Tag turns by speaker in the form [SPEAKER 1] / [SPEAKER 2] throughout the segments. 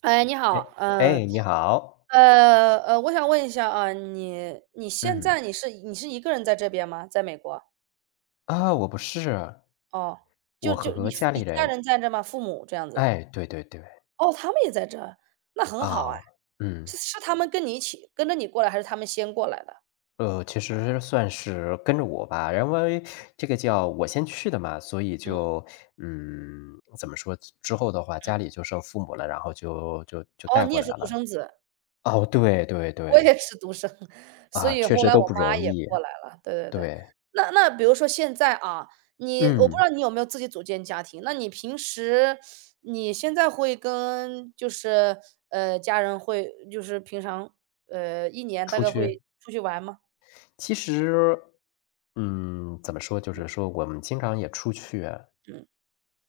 [SPEAKER 1] 哎，你
[SPEAKER 2] 哎，
[SPEAKER 1] 好，
[SPEAKER 2] 哎，你好。
[SPEAKER 1] 我想问一下啊，你现
[SPEAKER 2] 嗯。
[SPEAKER 1] 在你是一个人在这边吗？在美国？
[SPEAKER 2] 啊，我不是，
[SPEAKER 1] 哦，
[SPEAKER 2] 我
[SPEAKER 1] 就
[SPEAKER 2] 和
[SPEAKER 1] 你
[SPEAKER 2] 家里
[SPEAKER 1] 你家
[SPEAKER 2] 人。
[SPEAKER 1] 人在这吗？父母这样子？
[SPEAKER 2] 哎，对对对，
[SPEAKER 1] 哦，他们也在这儿。那很好哎。
[SPEAKER 2] 啊，嗯，
[SPEAKER 1] 是他们跟你一起跟着你过来，还是他们先过来的？
[SPEAKER 2] 其实算是跟着我吧，因为这个叫我先去的嘛，所以就，嗯，怎么说，之后的话家里就剩父母了，然后就
[SPEAKER 1] 哦，
[SPEAKER 2] 带
[SPEAKER 1] 你
[SPEAKER 2] 过
[SPEAKER 1] 也
[SPEAKER 2] 来
[SPEAKER 1] 是独
[SPEAKER 2] 了。
[SPEAKER 1] 生子。
[SPEAKER 2] 哦，对对
[SPEAKER 1] 我
[SPEAKER 2] 对，
[SPEAKER 1] 也是独生，所
[SPEAKER 2] 啊，
[SPEAKER 1] 以
[SPEAKER 2] 确
[SPEAKER 1] 后
[SPEAKER 2] 实
[SPEAKER 1] 来
[SPEAKER 2] 都
[SPEAKER 1] 我
[SPEAKER 2] 不
[SPEAKER 1] 妈
[SPEAKER 2] 容
[SPEAKER 1] 也
[SPEAKER 2] 易，
[SPEAKER 1] 过来了，对对对。
[SPEAKER 2] 对，
[SPEAKER 1] 那比如说现在啊，你我不知
[SPEAKER 2] 嗯，
[SPEAKER 1] 道你有没有自己组建家庭，那你平时你现在会跟就是，家人会就是平常，一年大
[SPEAKER 2] 出
[SPEAKER 1] 概
[SPEAKER 2] 去，
[SPEAKER 1] 会出去玩吗？
[SPEAKER 2] 其实，嗯，怎么说，就是说我们经常也出去。
[SPEAKER 1] 嗯，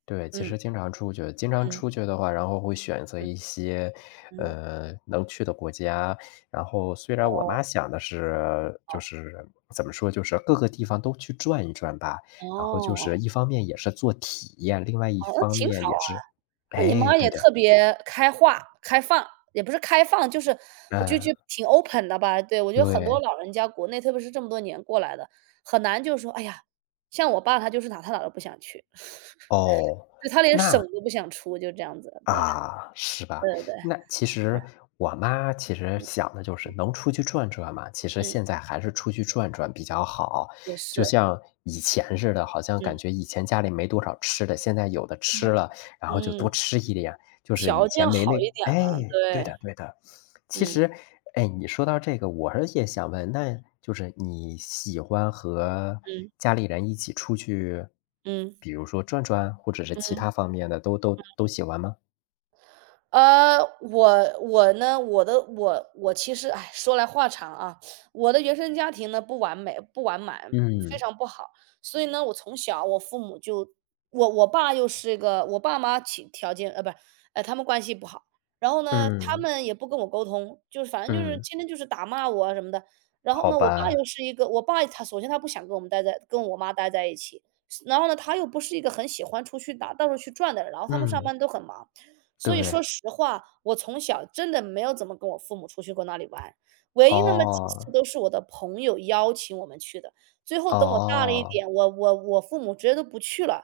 [SPEAKER 2] 对，其
[SPEAKER 1] 嗯，
[SPEAKER 2] 实经常出去，经常
[SPEAKER 1] 嗯，
[SPEAKER 2] 出去的话，然后会选择一些，
[SPEAKER 1] 嗯。
[SPEAKER 2] 能去的国家。然后虽然我妈
[SPEAKER 1] 哦，
[SPEAKER 2] 想的是，就是怎么说，就是各个地方都去转一转吧。然后就
[SPEAKER 1] 哦，
[SPEAKER 2] 是一方面也是做体验，另外一
[SPEAKER 1] 哦，那
[SPEAKER 2] 方
[SPEAKER 1] 挺
[SPEAKER 2] 面
[SPEAKER 1] 好。
[SPEAKER 2] 也是
[SPEAKER 1] 那你
[SPEAKER 2] 哎，
[SPEAKER 1] 妈
[SPEAKER 2] 对
[SPEAKER 1] 也
[SPEAKER 2] 的，
[SPEAKER 1] 特别开化开放，也不是开放，就是我就
[SPEAKER 2] 嗯，
[SPEAKER 1] 觉得挺 open 的吧。对，我觉得很
[SPEAKER 2] 对，
[SPEAKER 1] 多老人家国内，特别是这么多年过来的，很难就是说，哎呀，像我爸他就是哪他哪都不想去，
[SPEAKER 2] 哦，
[SPEAKER 1] 就他连省
[SPEAKER 2] 那
[SPEAKER 1] 都不想出，就这样子，对，
[SPEAKER 2] 啊，是吧？
[SPEAKER 1] 对对对，
[SPEAKER 2] 那其
[SPEAKER 1] 嗯
[SPEAKER 2] 实我妈其实
[SPEAKER 1] 嗯
[SPEAKER 2] 想的就是能出去转转嘛，其实
[SPEAKER 1] 嗯，
[SPEAKER 2] 现在还是出去转转比较好。
[SPEAKER 1] 也
[SPEAKER 2] 就
[SPEAKER 1] 是，
[SPEAKER 2] 像以前似的，好像感
[SPEAKER 1] 嗯
[SPEAKER 2] 觉以前家里没多少吃的，现在有的吃了，然后就多
[SPEAKER 1] 嗯，
[SPEAKER 2] 吃一点。就是以
[SPEAKER 1] 条
[SPEAKER 2] 前
[SPEAKER 1] 件
[SPEAKER 2] 没那
[SPEAKER 1] 好一点
[SPEAKER 2] 哎，
[SPEAKER 1] 了，
[SPEAKER 2] 对的
[SPEAKER 1] 对，
[SPEAKER 2] 对的。其
[SPEAKER 1] 嗯
[SPEAKER 2] 实，哎，你说到这个，我是也想问，那就是你喜欢和
[SPEAKER 1] 嗯
[SPEAKER 2] 家里人一起出去，
[SPEAKER 1] 嗯
[SPEAKER 2] 比如说转转，或者是其
[SPEAKER 1] 嗯。
[SPEAKER 2] 他方面的，都喜欢吗？
[SPEAKER 1] 呃，我我呢，我的我我其实，哎，说来话长啊，我的原生家庭呢不完美、不完满，非
[SPEAKER 2] 嗯，
[SPEAKER 1] 常不好。所以呢，我从小我父母就，我爸妈其条件不是，他们关系不好。然后呢，他
[SPEAKER 2] 嗯，
[SPEAKER 1] 们也不跟我沟通，就是反正就是
[SPEAKER 2] 嗯，
[SPEAKER 1] 天天就是打骂我啊什么的。然后
[SPEAKER 2] 好
[SPEAKER 1] 呢，我
[SPEAKER 2] 吧，
[SPEAKER 1] 爸又是一个，我爸他首先他不想跟我妈待在一起。然后呢，他又不是一个很喜欢出去到处去转的人，然后他们上
[SPEAKER 2] 嗯，
[SPEAKER 1] 班都很忙。所以说
[SPEAKER 2] 对，
[SPEAKER 1] 实话，我从小真的没有怎么跟我父母出去过那里玩，唯一那么几次
[SPEAKER 2] 哦，
[SPEAKER 1] 都是我的朋友邀请我们去的。最后等我大了一
[SPEAKER 2] 哦，
[SPEAKER 1] 点，我父母直接都不去了，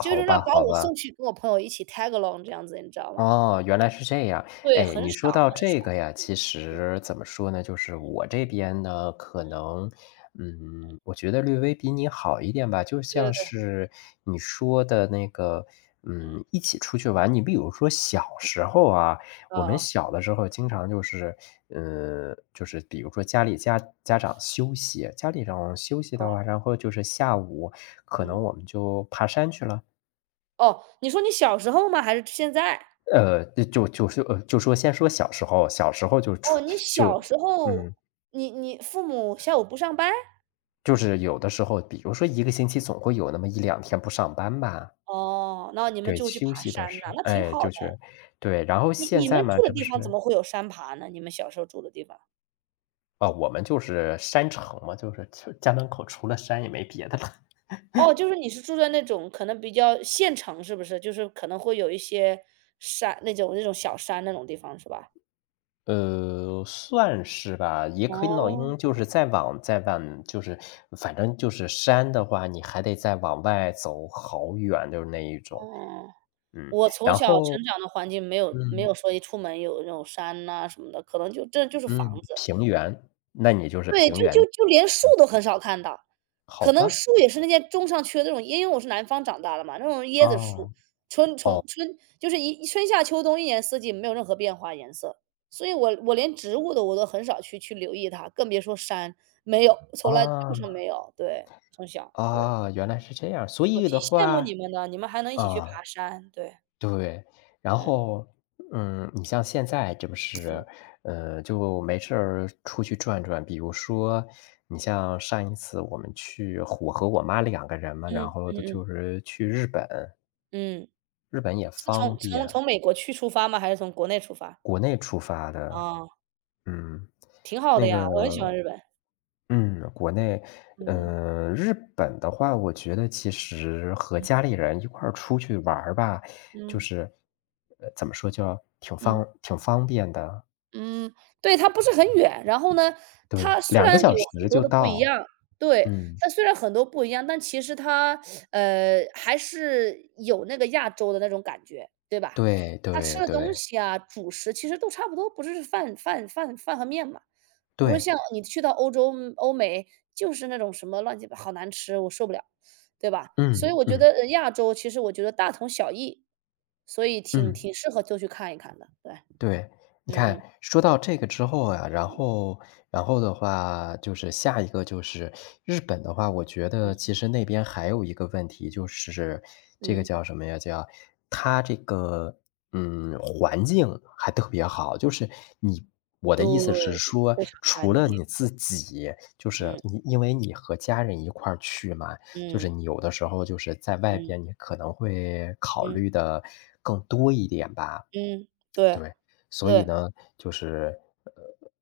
[SPEAKER 1] 就是让
[SPEAKER 2] 吧，
[SPEAKER 1] 把
[SPEAKER 2] 好
[SPEAKER 1] 我
[SPEAKER 2] 吧。
[SPEAKER 1] 送去跟我朋友一起 tag along 这样子，你知道吗？
[SPEAKER 2] 哦，原来是这样。
[SPEAKER 1] 对，
[SPEAKER 2] 哎，
[SPEAKER 1] 很
[SPEAKER 2] 你
[SPEAKER 1] 少，
[SPEAKER 2] 说到这个呀，其
[SPEAKER 1] 嗯，嗯，
[SPEAKER 2] 实怎么说呢，就是我这边呢，可
[SPEAKER 1] 嗯，
[SPEAKER 2] 能，嗯，我觉得略微比你好一点吧。就
[SPEAKER 1] 对
[SPEAKER 2] 像
[SPEAKER 1] 对对，
[SPEAKER 2] 是你说的那个，
[SPEAKER 1] 嗯，
[SPEAKER 2] 嗯，一起出去玩。你比如说小时候啊，
[SPEAKER 1] 哦
[SPEAKER 2] 我们
[SPEAKER 1] 哦，
[SPEAKER 2] 小的时候经常就是，就是比如说家里家家长休息，家里长休息
[SPEAKER 1] 哦，
[SPEAKER 2] 的话，然后就是下午可能
[SPEAKER 1] 嗯，
[SPEAKER 2] 我们就爬山去了。
[SPEAKER 1] 哦，你说你小时候吗？还是现在？
[SPEAKER 2] 呃，就就是呃，就说先说小时候，小时候就出
[SPEAKER 1] 哦，你
[SPEAKER 2] 就
[SPEAKER 1] 小时候，
[SPEAKER 2] 嗯，
[SPEAKER 1] 你父母下午不上班？
[SPEAKER 2] 就是有的时候，比如说一个星期总会有那么一两天不上班吧。
[SPEAKER 1] 哦，那你们
[SPEAKER 2] 对，
[SPEAKER 1] 就去
[SPEAKER 2] 休
[SPEAKER 1] 爬
[SPEAKER 2] 息
[SPEAKER 1] 山
[SPEAKER 2] 的时
[SPEAKER 1] 呐，
[SPEAKER 2] 候，
[SPEAKER 1] 那挺
[SPEAKER 2] 哎，
[SPEAKER 1] 好。
[SPEAKER 2] 就是对，然后现
[SPEAKER 1] 你
[SPEAKER 2] 在
[SPEAKER 1] 们
[SPEAKER 2] 嘛，
[SPEAKER 1] 住的
[SPEAKER 2] 这不
[SPEAKER 1] 地方怎
[SPEAKER 2] 是
[SPEAKER 1] 么会有山爬呢？你们小时候住的地方？
[SPEAKER 2] 啊，我们就是山城嘛，就是就家门口除了山也没别的了。
[SPEAKER 1] 哦，就是你是住在那种可能比较县城是不是？就是可能会有一些山，那种小山那种地方是吧？
[SPEAKER 2] 算是吧，也可以老
[SPEAKER 1] 哦，
[SPEAKER 2] 鹰就是再往就是反正就是山的话，你还得再往外走好远，就是那一种，
[SPEAKER 1] 哦，
[SPEAKER 2] 嗯，
[SPEAKER 1] 我从
[SPEAKER 2] 然
[SPEAKER 1] 小
[SPEAKER 2] 后
[SPEAKER 1] 成长的环境没有没
[SPEAKER 2] 嗯。
[SPEAKER 1] 有说一出门有那种山呐什么的，可能就是
[SPEAKER 2] 嗯，
[SPEAKER 1] 房子。
[SPEAKER 2] 平原，那你就是
[SPEAKER 1] 对，
[SPEAKER 2] 平
[SPEAKER 1] 就
[SPEAKER 2] 原
[SPEAKER 1] 就就连树
[SPEAKER 2] 嗯，
[SPEAKER 1] 都很少看到，
[SPEAKER 2] 好
[SPEAKER 1] 可能
[SPEAKER 2] 吧，
[SPEAKER 1] 树也是那些种上去的那种，因为我是南方长大的嘛，那种椰子树，
[SPEAKER 2] 哦，
[SPEAKER 1] 春从
[SPEAKER 2] 哦，
[SPEAKER 1] 春就是一春夏秋冬一年四季没有任何变化颜色，所以我连植物的我都很少去留意它，更别说山，没有，从来基
[SPEAKER 2] 啊，
[SPEAKER 1] 本上没有，对，从小，对，
[SPEAKER 2] 啊，原来是这样，所
[SPEAKER 1] 我
[SPEAKER 2] 以
[SPEAKER 1] 挺
[SPEAKER 2] 的
[SPEAKER 1] 羡慕
[SPEAKER 2] 话
[SPEAKER 1] 你们的，你们还能一起去
[SPEAKER 2] 啊，
[SPEAKER 1] 爬山，对，
[SPEAKER 2] 对，然
[SPEAKER 1] 嗯
[SPEAKER 2] 后，嗯，你像现在这不是，
[SPEAKER 1] 嗯
[SPEAKER 2] 就没事儿出去转转，比如说，你像上一次我们去我和我妈两个人嘛，
[SPEAKER 1] 嗯
[SPEAKER 2] 然后
[SPEAKER 1] 嗯
[SPEAKER 2] 的
[SPEAKER 1] 嗯
[SPEAKER 2] 就是去日本，
[SPEAKER 1] 嗯，
[SPEAKER 2] 日本也
[SPEAKER 1] 是
[SPEAKER 2] 方
[SPEAKER 1] 从从
[SPEAKER 2] 便，
[SPEAKER 1] 从美国去出发吗？还是从国内出发？
[SPEAKER 2] 国内出发的，
[SPEAKER 1] 啊，
[SPEAKER 2] 嗯，
[SPEAKER 1] 挺好的
[SPEAKER 2] 那个
[SPEAKER 1] 呀，我很喜欢日本。
[SPEAKER 2] 嗯，国内，
[SPEAKER 1] 嗯
[SPEAKER 2] 嗯，日本的话，我觉得其实和家里人一块儿出去玩儿吧，就
[SPEAKER 1] 嗯
[SPEAKER 2] 是，怎么说，就挺方
[SPEAKER 1] 嗯
[SPEAKER 2] 挺方便的，
[SPEAKER 1] 嗯，对，它不是很远，然后呢，
[SPEAKER 2] 对
[SPEAKER 1] 它虽
[SPEAKER 2] 两个
[SPEAKER 1] 然
[SPEAKER 2] 小
[SPEAKER 1] 有
[SPEAKER 2] 时
[SPEAKER 1] 很多
[SPEAKER 2] 就
[SPEAKER 1] 的不一
[SPEAKER 2] 到，
[SPEAKER 1] 样，对，
[SPEAKER 2] 嗯，
[SPEAKER 1] 它虽然很多不一样，但其实它，还是有那个亚洲的那种感觉，对吧？
[SPEAKER 2] 对
[SPEAKER 1] 它吃
[SPEAKER 2] 对
[SPEAKER 1] 的东
[SPEAKER 2] 对，
[SPEAKER 1] 西啊，主食其实都差不多，不是饭和面嘛，不是
[SPEAKER 2] 对，
[SPEAKER 1] 像你去到欧洲、欧美，就是那种什么乱七八好难吃，我受不了，对吧？所以
[SPEAKER 2] 嗯
[SPEAKER 1] 我觉
[SPEAKER 2] 嗯
[SPEAKER 1] 得，亚洲其实我觉得大同小异，所以挺
[SPEAKER 2] 嗯。
[SPEAKER 1] 挺适合就去看一看的，对。
[SPEAKER 2] 对，你
[SPEAKER 1] 嗯
[SPEAKER 2] 看
[SPEAKER 1] 嗯
[SPEAKER 2] 说到这个之后啊，然后的话，就是下一个就是日本的话，我觉
[SPEAKER 1] 嗯
[SPEAKER 2] 得其实那边还有一个问题，就是这个
[SPEAKER 1] 嗯，
[SPEAKER 2] 叫什么呀？叫它这个，嗯，环境还特别好。就是你我的意思是
[SPEAKER 1] 对，
[SPEAKER 2] 说，
[SPEAKER 1] 非常
[SPEAKER 2] 除
[SPEAKER 1] 干
[SPEAKER 2] 了
[SPEAKER 1] 净，
[SPEAKER 2] 你自己，就是
[SPEAKER 1] 嗯
[SPEAKER 2] 你因为你和家人一块儿去嘛，就是
[SPEAKER 1] 嗯
[SPEAKER 2] 你有的时候就是在外边，你
[SPEAKER 1] 嗯
[SPEAKER 2] 可能会考
[SPEAKER 1] 嗯
[SPEAKER 2] 虑的更多一点吧。
[SPEAKER 1] 嗯，对
[SPEAKER 2] 对，所以
[SPEAKER 1] 对，
[SPEAKER 2] 呢，就是，呃，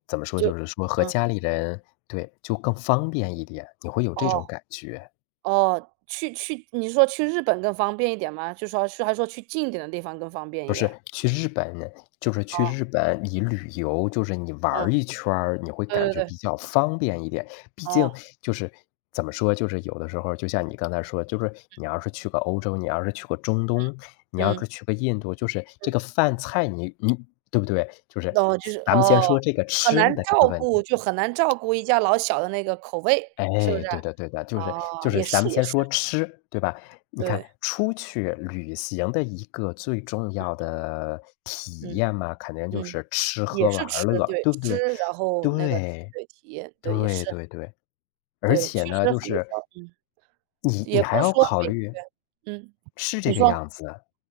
[SPEAKER 2] 怎么说，
[SPEAKER 1] 就
[SPEAKER 2] 就是说和
[SPEAKER 1] 嗯，
[SPEAKER 2] 家里人对，就更方便一点，你会有这
[SPEAKER 1] 哦
[SPEAKER 2] 种感觉。
[SPEAKER 1] 哦，去你说去日本更方便一点吗？就说去还说去近一点的地方更方便
[SPEAKER 2] 不
[SPEAKER 1] 一
[SPEAKER 2] 是，
[SPEAKER 1] 点？
[SPEAKER 2] 去日本就是去日本，你旅游就是你玩儿
[SPEAKER 1] 嗯，
[SPEAKER 2] 一圈儿你会感
[SPEAKER 1] 对对
[SPEAKER 2] 觉
[SPEAKER 1] 对，
[SPEAKER 2] 比较方便一点。毕竟
[SPEAKER 1] 哦，
[SPEAKER 2] 就是怎么说，就是有的时候就像你刚才说，就是你要是去个欧洲，你要是去个中东，你要是
[SPEAKER 1] 嗯，
[SPEAKER 2] 去个印度，就是这个饭菜你对不对？就是
[SPEAKER 1] 哦，就是
[SPEAKER 2] 咱们
[SPEAKER 1] 哦，
[SPEAKER 2] 先说这个吃的这个问题。
[SPEAKER 1] 很难照顾一家老小的那个口味，是不
[SPEAKER 2] 哎，
[SPEAKER 1] 是？
[SPEAKER 2] 对的对的，就是就
[SPEAKER 1] 哦，
[SPEAKER 2] 是
[SPEAKER 1] 也
[SPEAKER 2] 咱们
[SPEAKER 1] 是也
[SPEAKER 2] 先
[SPEAKER 1] 是，
[SPEAKER 2] 说吃，对吧？你看
[SPEAKER 1] 对，
[SPEAKER 2] 出去旅行的一个最重要的体
[SPEAKER 1] 嗯
[SPEAKER 2] 验嘛，肯定就
[SPEAKER 1] 嗯，
[SPEAKER 2] 是吃
[SPEAKER 1] 也
[SPEAKER 2] 喝玩
[SPEAKER 1] 是
[SPEAKER 2] 儿
[SPEAKER 1] 吃，
[SPEAKER 2] 乐，
[SPEAKER 1] 对，
[SPEAKER 2] 对不
[SPEAKER 1] 吃，
[SPEAKER 2] 对？
[SPEAKER 1] 然后那个
[SPEAKER 2] 对，
[SPEAKER 1] 对，体验，对，也
[SPEAKER 2] 对
[SPEAKER 1] 是。
[SPEAKER 2] 对对，而
[SPEAKER 1] 对，确
[SPEAKER 2] 且呢，
[SPEAKER 1] 实
[SPEAKER 2] 就
[SPEAKER 1] 很多时
[SPEAKER 2] 是
[SPEAKER 1] 候
[SPEAKER 2] 你
[SPEAKER 1] 也
[SPEAKER 2] 你
[SPEAKER 1] 不
[SPEAKER 2] 还
[SPEAKER 1] 是
[SPEAKER 2] 要
[SPEAKER 1] 说
[SPEAKER 2] 考
[SPEAKER 1] 每个
[SPEAKER 2] 虑
[SPEAKER 1] 月，嗯，
[SPEAKER 2] 是这
[SPEAKER 1] 你
[SPEAKER 2] 个
[SPEAKER 1] 说。
[SPEAKER 2] 样子，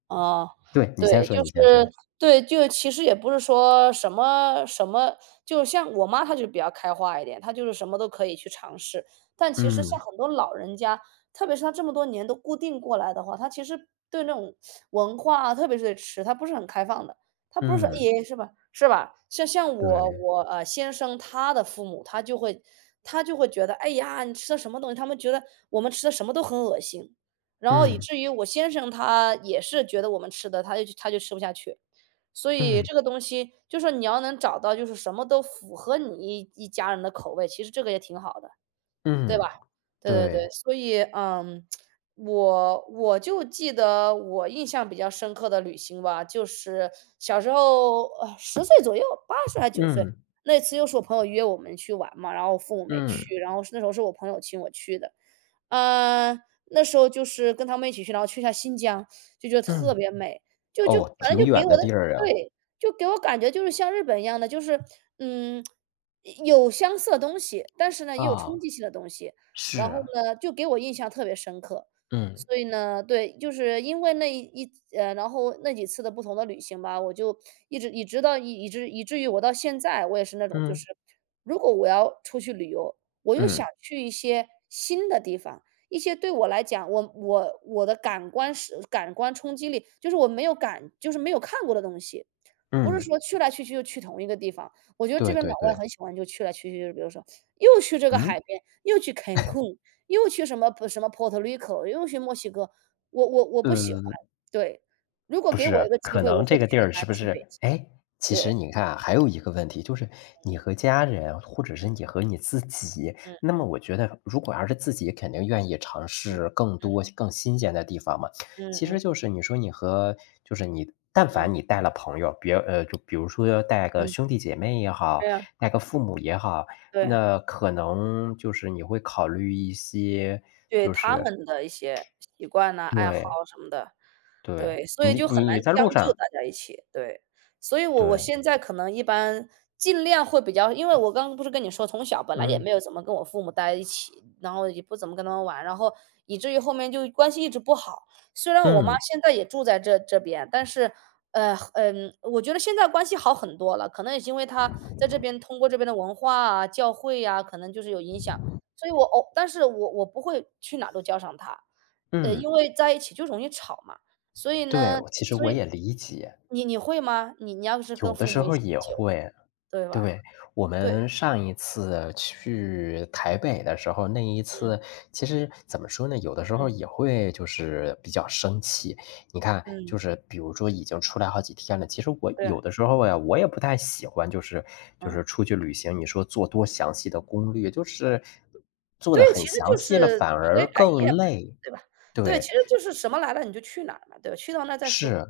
[SPEAKER 1] 哦，
[SPEAKER 2] 对，你先
[SPEAKER 1] 对，
[SPEAKER 2] 说
[SPEAKER 1] 就
[SPEAKER 2] 你先
[SPEAKER 1] 是
[SPEAKER 2] 说。
[SPEAKER 1] 对，就其实也不是说什么什么就像我妈她就比较开化一点，她就是什么都可以去尝试。但其实像
[SPEAKER 2] 嗯，
[SPEAKER 1] 很多老人家，特别是她这么多年都固定过来的话，她其实对那种文化啊，特别是对吃，她不是很开放的。她不是说
[SPEAKER 2] 嗯，
[SPEAKER 1] 诶是吧是吧？像我
[SPEAKER 2] 对，
[SPEAKER 1] 我，先生他的父母，他就会觉得："哎呀，你吃的什么东西？"他们觉得我们吃的什么都很恶心。然后以
[SPEAKER 2] 嗯，
[SPEAKER 1] 至于我先生他也是觉得我们吃的，他就吃不下去。所以
[SPEAKER 2] 嗯，
[SPEAKER 1] 这个东西就说你要能找到就是什么都符合你一家人的口味，其实这个也挺好的，对吧？
[SPEAKER 2] 嗯，
[SPEAKER 1] 对对对，
[SPEAKER 2] 对，
[SPEAKER 1] 所以，嗯，我就记得我印象比较深刻的旅行吧，就是小时候，10岁左右8岁还9岁，
[SPEAKER 2] 嗯，
[SPEAKER 1] 那次又是我朋友约我们去玩嘛，然后我父母没
[SPEAKER 2] 嗯，
[SPEAKER 1] 去，然后是那时候是我朋友请我去的。呃，那时候就是跟他们一起去，然后去一下新疆，就觉得特
[SPEAKER 2] 嗯，
[SPEAKER 1] 别美，就
[SPEAKER 2] 哦，
[SPEAKER 1] 反正
[SPEAKER 2] 挺
[SPEAKER 1] 就给
[SPEAKER 2] 远
[SPEAKER 1] 我
[SPEAKER 2] 的
[SPEAKER 1] 的
[SPEAKER 2] 地儿啊，
[SPEAKER 1] 对，就给我感觉就是像日本一样的，就是，嗯，有相似的东西，但是呢，也有冲
[SPEAKER 2] 啊。
[SPEAKER 1] 击性的东西，然后
[SPEAKER 2] 是，
[SPEAKER 1] 呢，就给我印象特别深刻。
[SPEAKER 2] 嗯，
[SPEAKER 1] 所以呢，对，就是因为那一一呃，然后那几次的不同的旅行吧，我就一直到以至于我到现在，我也是那种就
[SPEAKER 2] 嗯，
[SPEAKER 1] 是，如果我要出去旅游，我又
[SPEAKER 2] 嗯，
[SPEAKER 1] 想去一些新的地方。一些对我来讲，我的感官冲击力，就是我没有感就是没有看过的东西，不是
[SPEAKER 2] 嗯，
[SPEAKER 1] 说去来去去就去同一个地方。我觉得这
[SPEAKER 2] 对
[SPEAKER 1] 边
[SPEAKER 2] 对
[SPEAKER 1] 老外
[SPEAKER 2] 对，
[SPEAKER 1] 很喜欢就去来去去，比如说又去这个
[SPEAKER 2] 嗯？
[SPEAKER 1] 海边，又去 Cancun，又去什么什么 Puerto Rico，又去墨西哥，我不喜欢。
[SPEAKER 2] 呃
[SPEAKER 1] 对，如果
[SPEAKER 2] 不
[SPEAKER 1] 给我
[SPEAKER 2] 是，
[SPEAKER 1] 一个机
[SPEAKER 2] 可
[SPEAKER 1] 会，我
[SPEAKER 2] 能
[SPEAKER 1] 会
[SPEAKER 2] 这个地
[SPEAKER 1] 去
[SPEAKER 2] 儿
[SPEAKER 1] 南
[SPEAKER 2] 是不
[SPEAKER 1] 极北
[SPEAKER 2] 是
[SPEAKER 1] 极。
[SPEAKER 2] 哎，其实
[SPEAKER 1] 对，
[SPEAKER 2] 你看啊还有一个问题，就是你和家人或者是你和你自己，那么我觉得如果要是自己肯定愿意尝试更多更新鲜的地方嘛。其实就是你说你和就是你但
[SPEAKER 1] 嗯，
[SPEAKER 2] 凡你带了朋友，别呃，就比如说带个兄弟姐妹也好，
[SPEAKER 1] 对呀，
[SPEAKER 2] 带个父母也好，
[SPEAKER 1] 对。
[SPEAKER 2] 那可能就是你会考虑一些
[SPEAKER 1] 对，
[SPEAKER 2] 就
[SPEAKER 1] 他
[SPEAKER 2] 是
[SPEAKER 1] 们的一些习惯呐、爱好
[SPEAKER 2] 对，
[SPEAKER 1] 什么的，
[SPEAKER 2] 对，
[SPEAKER 1] 对，所以
[SPEAKER 2] 你，
[SPEAKER 1] 就
[SPEAKER 2] 你
[SPEAKER 1] 很难
[SPEAKER 2] 你在
[SPEAKER 1] 将
[SPEAKER 2] 路
[SPEAKER 1] 就
[SPEAKER 2] 上
[SPEAKER 1] 大家一起，对。所以我
[SPEAKER 2] 对，
[SPEAKER 1] 现在可能一般尽量会比较，因为我刚刚不是跟你说，从小本来也
[SPEAKER 2] 嗯。
[SPEAKER 1] 没有怎么跟我父母待一起，然后也不怎么跟他们玩，然后以至于后面就关系一直不好。虽然我妈
[SPEAKER 2] 嗯
[SPEAKER 1] 现在也住在这边，但是，我觉得现在关系好很多了，可能也是因为她在这边通过这边的文化啊、教会呀，可能就是有影响。所以但是我不会去哪都叫上他，因
[SPEAKER 2] 嗯，
[SPEAKER 1] 为在一起就容易吵嘛。所以
[SPEAKER 2] 对，
[SPEAKER 1] 呢
[SPEAKER 2] 我其实
[SPEAKER 1] 所
[SPEAKER 2] 我
[SPEAKER 1] 以
[SPEAKER 2] 也理解。
[SPEAKER 1] 你会吗？你要是跟父母一起久，对吧？
[SPEAKER 2] 对，我
[SPEAKER 1] 对，
[SPEAKER 2] 们上一次去台北的时候，那一次
[SPEAKER 1] 嗯
[SPEAKER 2] 其实怎么说呢，有的时候
[SPEAKER 1] 嗯
[SPEAKER 2] 也会就是比较生气。你看，就
[SPEAKER 1] 嗯，
[SPEAKER 2] 是比如说已经出来好几天了，其实我
[SPEAKER 1] 对
[SPEAKER 2] 有
[SPEAKER 1] 啊
[SPEAKER 2] 的时候呀，我也不太喜欢，就是就
[SPEAKER 1] 嗯。
[SPEAKER 2] 是出去旅行，你说做多详细的攻略，就是做
[SPEAKER 1] 对，
[SPEAKER 2] 的
[SPEAKER 1] 其
[SPEAKER 2] 很
[SPEAKER 1] 实
[SPEAKER 2] 详
[SPEAKER 1] 就
[SPEAKER 2] 细了，
[SPEAKER 1] 是
[SPEAKER 2] 反
[SPEAKER 1] 除
[SPEAKER 2] 而
[SPEAKER 1] 非百
[SPEAKER 2] 更
[SPEAKER 1] 业嘛，
[SPEAKER 2] 累。
[SPEAKER 1] 对吧？对，其
[SPEAKER 2] 对，
[SPEAKER 1] 实就是什么来了你就去哪儿嘛，对吧？去到那儿再说，
[SPEAKER 2] 是，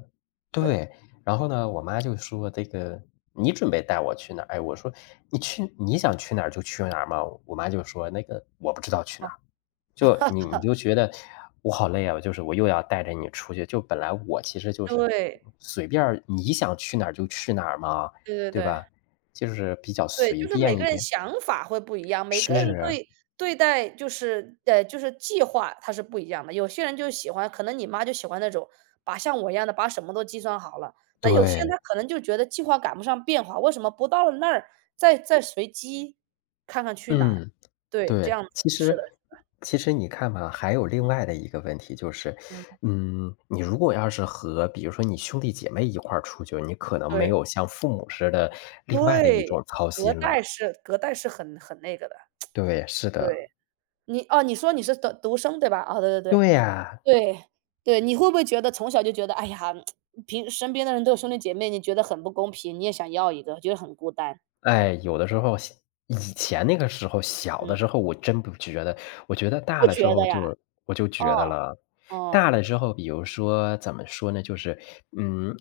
[SPEAKER 1] 对，
[SPEAKER 2] 对。然后呢，我妈就说：“这个你准备带我去哪儿？”哎，我说：“你去你想去哪儿就去哪儿嘛。”我妈就说：“那个我不知道去哪
[SPEAKER 1] 啊，
[SPEAKER 2] 儿。”就你就觉得我好累啊，就是我又要带着你出去，就本来我其实就是
[SPEAKER 1] 对，
[SPEAKER 2] 随便儿你想去哪儿就去哪儿嘛，
[SPEAKER 1] 对对
[SPEAKER 2] 对
[SPEAKER 1] 对。
[SPEAKER 2] 吧？就是比较
[SPEAKER 1] 对，
[SPEAKER 2] 随
[SPEAKER 1] 就是每
[SPEAKER 2] 便
[SPEAKER 1] 个
[SPEAKER 2] 一
[SPEAKER 1] 人
[SPEAKER 2] 点。
[SPEAKER 1] 想法会不一样，每个人
[SPEAKER 2] 是，
[SPEAKER 1] 对对待就是就是计划它是不一样的。有些人就喜欢，可能你妈就喜欢那种把像我一样的把什么都计算好了，但有些
[SPEAKER 2] 对，
[SPEAKER 1] 人他可能就觉得计划赶不上变化，为什么不到了那儿再随机看看去哪儿？
[SPEAKER 2] 嗯。
[SPEAKER 1] 对，这
[SPEAKER 2] 对，
[SPEAKER 1] 样子，
[SPEAKER 2] 其
[SPEAKER 1] 是
[SPEAKER 2] 实
[SPEAKER 1] 的，
[SPEAKER 2] 其实你看吧，还有另外的一个问题就是，
[SPEAKER 1] 嗯，
[SPEAKER 2] 嗯，你如果要是和比如说你兄弟姐妹一块儿出去，你可能没
[SPEAKER 1] 对
[SPEAKER 2] 有像父母似的另外的一
[SPEAKER 1] 对，
[SPEAKER 2] 种操
[SPEAKER 1] 隔
[SPEAKER 2] 心
[SPEAKER 1] 代
[SPEAKER 2] 了。
[SPEAKER 1] 是隔代是很那个的，
[SPEAKER 2] 对，是的，
[SPEAKER 1] 对。你哦，你说你是读独生对吧？哦，对对对。
[SPEAKER 2] 对呀。
[SPEAKER 1] 对，对，你会不会觉得从小就觉得，哎呀，平身边的人都有兄弟姐妹，你觉得很不公平，你也想要一个，觉得很孤单？
[SPEAKER 2] 哎，有的时候以前那个时候，小的
[SPEAKER 1] 嗯，
[SPEAKER 2] 时候我真不觉得，我觉得大
[SPEAKER 1] 不
[SPEAKER 2] 了
[SPEAKER 1] 觉
[SPEAKER 2] 之后
[SPEAKER 1] 得呀，
[SPEAKER 2] 就我就觉得
[SPEAKER 1] 哦，
[SPEAKER 2] 了。
[SPEAKER 1] 哦，
[SPEAKER 2] 大了之后，比如说怎么说呢，就是嗯，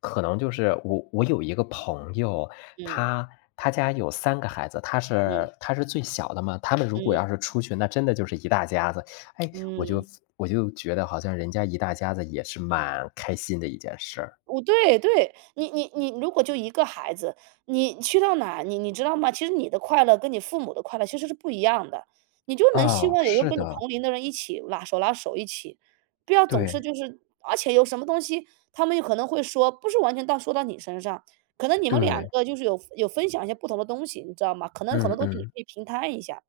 [SPEAKER 2] 可能就是我有一个朋友，
[SPEAKER 1] 嗯，
[SPEAKER 2] 他家有三个孩子，他
[SPEAKER 1] 嗯，
[SPEAKER 2] 是他是最小的嘛，他们如果
[SPEAKER 1] 嗯，
[SPEAKER 2] 要是出去，那真的就是一大家子。哎，
[SPEAKER 1] 嗯
[SPEAKER 2] 我就
[SPEAKER 1] 嗯。
[SPEAKER 2] 觉得好像人家一大家子也是蛮开心的一件事儿。
[SPEAKER 1] 我对对，你如果就一个孩子，你去到哪，你知道吗？其实你的快乐跟你父母的快乐其实是不一样的，你就能希
[SPEAKER 2] 哦，
[SPEAKER 1] 望有一个
[SPEAKER 2] 是
[SPEAKER 1] 跟你
[SPEAKER 2] 的，
[SPEAKER 1] 同龄的人一起拉手拉手一起，不要总是
[SPEAKER 2] 对，
[SPEAKER 1] 就是而且有什么东西，他们有可能会说，不是完全到说到你身上，可能你们两
[SPEAKER 2] 对，
[SPEAKER 1] 个就是有分享一些不同的东西，你知道吗？可能很
[SPEAKER 2] 嗯
[SPEAKER 1] 多东西你可
[SPEAKER 2] 嗯。
[SPEAKER 1] 以平摊一下。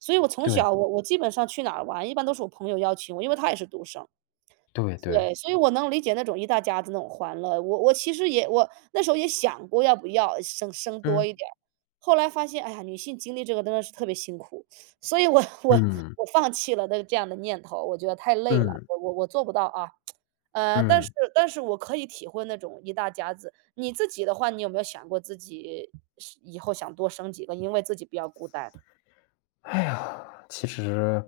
[SPEAKER 1] 所以我从
[SPEAKER 2] 对，
[SPEAKER 1] 小我基本上去哪儿玩，一般都是我朋友邀请我，因为他也是独生。
[SPEAKER 2] 对对。
[SPEAKER 1] 对，所以我能理解那种一大家子那种欢乐。我其实也我那时候也想过要不要生多
[SPEAKER 2] 嗯，
[SPEAKER 1] 一点儿，后来发现，哎呀，女性经历这个真的是特别辛苦，所以我 我
[SPEAKER 2] 嗯，
[SPEAKER 1] 我放弃了那这样的念头，我觉得太累了，
[SPEAKER 2] 嗯，
[SPEAKER 1] 我做不到啊。但是
[SPEAKER 2] 嗯。
[SPEAKER 1] 但是我可以体会那种一大家子。你自己的话，你有没有想过自己是以后想多生几个，因为自己比较孤单，
[SPEAKER 2] 哎呀，其实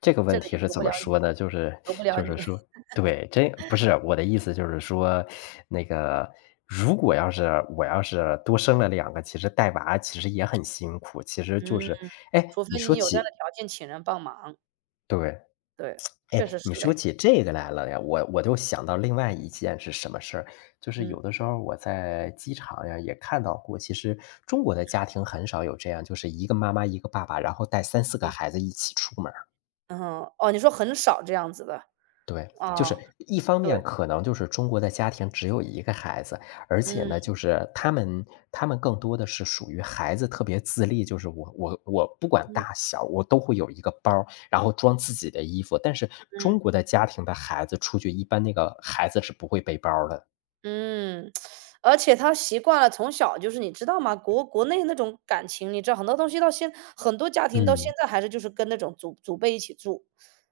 [SPEAKER 2] 这个问
[SPEAKER 1] 这个
[SPEAKER 2] 题
[SPEAKER 1] 也
[SPEAKER 2] 是
[SPEAKER 1] 由
[SPEAKER 2] 怎
[SPEAKER 1] 不
[SPEAKER 2] 么
[SPEAKER 1] 了你，
[SPEAKER 2] 说呢？就是
[SPEAKER 1] 由不了
[SPEAKER 2] 就是
[SPEAKER 1] 你。
[SPEAKER 2] 说对，这不是，我的意思就是说，那个如果要是我要是多生了两个，其实带娃其实也很辛苦，其实就
[SPEAKER 1] 嗯，
[SPEAKER 2] 是哎，
[SPEAKER 1] 除非
[SPEAKER 2] 你说
[SPEAKER 1] 你有这样的
[SPEAKER 2] 起
[SPEAKER 1] 条件请人帮忙。
[SPEAKER 2] 对。
[SPEAKER 1] 对，确
[SPEAKER 2] 哎，
[SPEAKER 1] 实
[SPEAKER 2] 你
[SPEAKER 1] 是
[SPEAKER 2] 说
[SPEAKER 1] 累，
[SPEAKER 2] 起这个来了呀，我就想到另外一件是什么事儿，就是有
[SPEAKER 1] 嗯，
[SPEAKER 2] 的时候我在机场呀也看到过，其实中国的家庭很少有这样，就是一个妈妈一个爸爸，然后带三四个孩子一起出门儿
[SPEAKER 1] 嗯后哦，你说很少这样子的，
[SPEAKER 2] 对，就是
[SPEAKER 1] 哦，
[SPEAKER 2] 一方
[SPEAKER 1] 对，
[SPEAKER 2] 面可能就是中国的家庭只有一个孩子，而且
[SPEAKER 1] 嗯，
[SPEAKER 2] 呢，就是他们更多的是属于孩子特别自立，就是我不管大
[SPEAKER 1] 嗯
[SPEAKER 2] 小，我都会有一个包儿然后装自己的衣服。但是中
[SPEAKER 1] 嗯。
[SPEAKER 2] 国的家庭的孩子出去，一般那个孩子是不会背包儿的。
[SPEAKER 1] 嗯，而且他习惯了从小就是你知道吗？国国内那种感情，你知道很多东西到现很多家庭到现
[SPEAKER 2] 嗯。
[SPEAKER 1] 在还是就是跟那种祖祖辈一起住，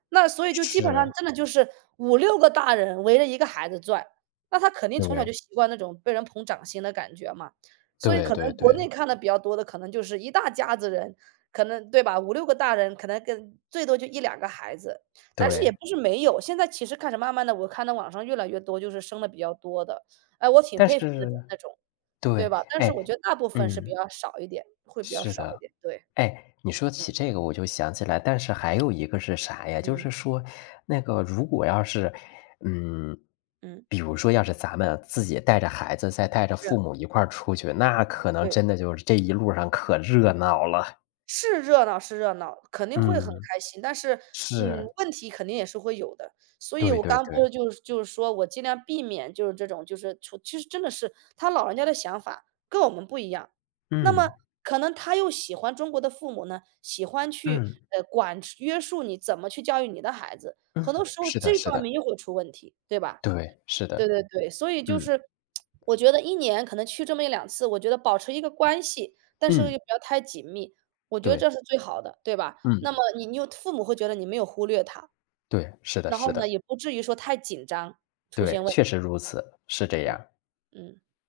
[SPEAKER 1] 那所以就基本上
[SPEAKER 2] 是，
[SPEAKER 1] 真的就是五六个大人围着一个孩子转，那他肯定从小
[SPEAKER 2] 对，
[SPEAKER 1] 就习惯那种被人捧掌心的感觉嘛。所以
[SPEAKER 2] 对
[SPEAKER 1] 可
[SPEAKER 2] 对
[SPEAKER 1] 能国
[SPEAKER 2] 对
[SPEAKER 1] 内看的比较多的，可能就是一大家子人，可能对吧五六个大人，可能跟最多就一两个孩子，但是也
[SPEAKER 2] 对，
[SPEAKER 1] 不是没有，现在其实开始慢慢的，我看到网上越来越多就是生的比较多的。哎，我挺
[SPEAKER 2] 但
[SPEAKER 1] 佩服那种
[SPEAKER 2] 是
[SPEAKER 1] 那种，对
[SPEAKER 2] 对，
[SPEAKER 1] 吧？但是我
[SPEAKER 2] 哎，
[SPEAKER 1] 觉得大部分是比
[SPEAKER 2] 嗯，
[SPEAKER 1] 较少一点，会比较
[SPEAKER 2] 是
[SPEAKER 1] 少一
[SPEAKER 2] 的。
[SPEAKER 1] 点，对，
[SPEAKER 2] 哎，你说起这个我就想起来，但是还有一个是啥呀？就
[SPEAKER 1] 嗯，
[SPEAKER 2] 是说，那个如果要是，嗯，
[SPEAKER 1] 嗯。
[SPEAKER 2] 比如说要是咱们自己带着孩子，再带着
[SPEAKER 1] 对
[SPEAKER 2] 父母一块儿出去，那可能
[SPEAKER 1] 对，
[SPEAKER 2] 真的就是这一路上可热闹了。
[SPEAKER 1] 是热闹是热闹，肯定会很
[SPEAKER 2] 嗯，
[SPEAKER 1] 开心，但是，嗯，
[SPEAKER 2] 是，
[SPEAKER 1] 问题肯定也是会有的。所以
[SPEAKER 2] 对
[SPEAKER 1] 我
[SPEAKER 2] 对
[SPEAKER 1] 刚不
[SPEAKER 2] 对，
[SPEAKER 1] 是就是就是说我尽量避免就是这种就是出其实真的是他老人家的想法跟我们不一样，那么
[SPEAKER 2] 嗯
[SPEAKER 1] 可能他又喜欢中国的父母呢，喜欢去，
[SPEAKER 2] 嗯
[SPEAKER 1] 管约束你怎么去教育你的孩子，很多
[SPEAKER 2] 嗯，
[SPEAKER 1] 时候
[SPEAKER 2] 是的，
[SPEAKER 1] 这
[SPEAKER 2] 是
[SPEAKER 1] 方
[SPEAKER 2] 的，
[SPEAKER 1] 面又会出问题，对吧？
[SPEAKER 2] 对，是
[SPEAKER 1] 对
[SPEAKER 2] 的，
[SPEAKER 1] 对对，所以就
[SPEAKER 2] 嗯
[SPEAKER 1] 是 我觉得一年可能去这么一两次，我觉得保持一个关系，但是又
[SPEAKER 2] 嗯，
[SPEAKER 1] 不要太紧密，我觉得
[SPEAKER 2] 对，
[SPEAKER 1] 这是最好的，对吧？
[SPEAKER 2] 嗯
[SPEAKER 1] 那么你又父母会觉得你没有忽略他，
[SPEAKER 2] 对，是的，
[SPEAKER 1] 然
[SPEAKER 2] 是
[SPEAKER 1] 后呢，
[SPEAKER 2] 的，
[SPEAKER 1] 也不至于说太紧张，出
[SPEAKER 2] 对，
[SPEAKER 1] 现问
[SPEAKER 2] 确实
[SPEAKER 1] 题，
[SPEAKER 2] 如此，是这
[SPEAKER 1] 嗯，
[SPEAKER 2] 样。
[SPEAKER 1] 嗯。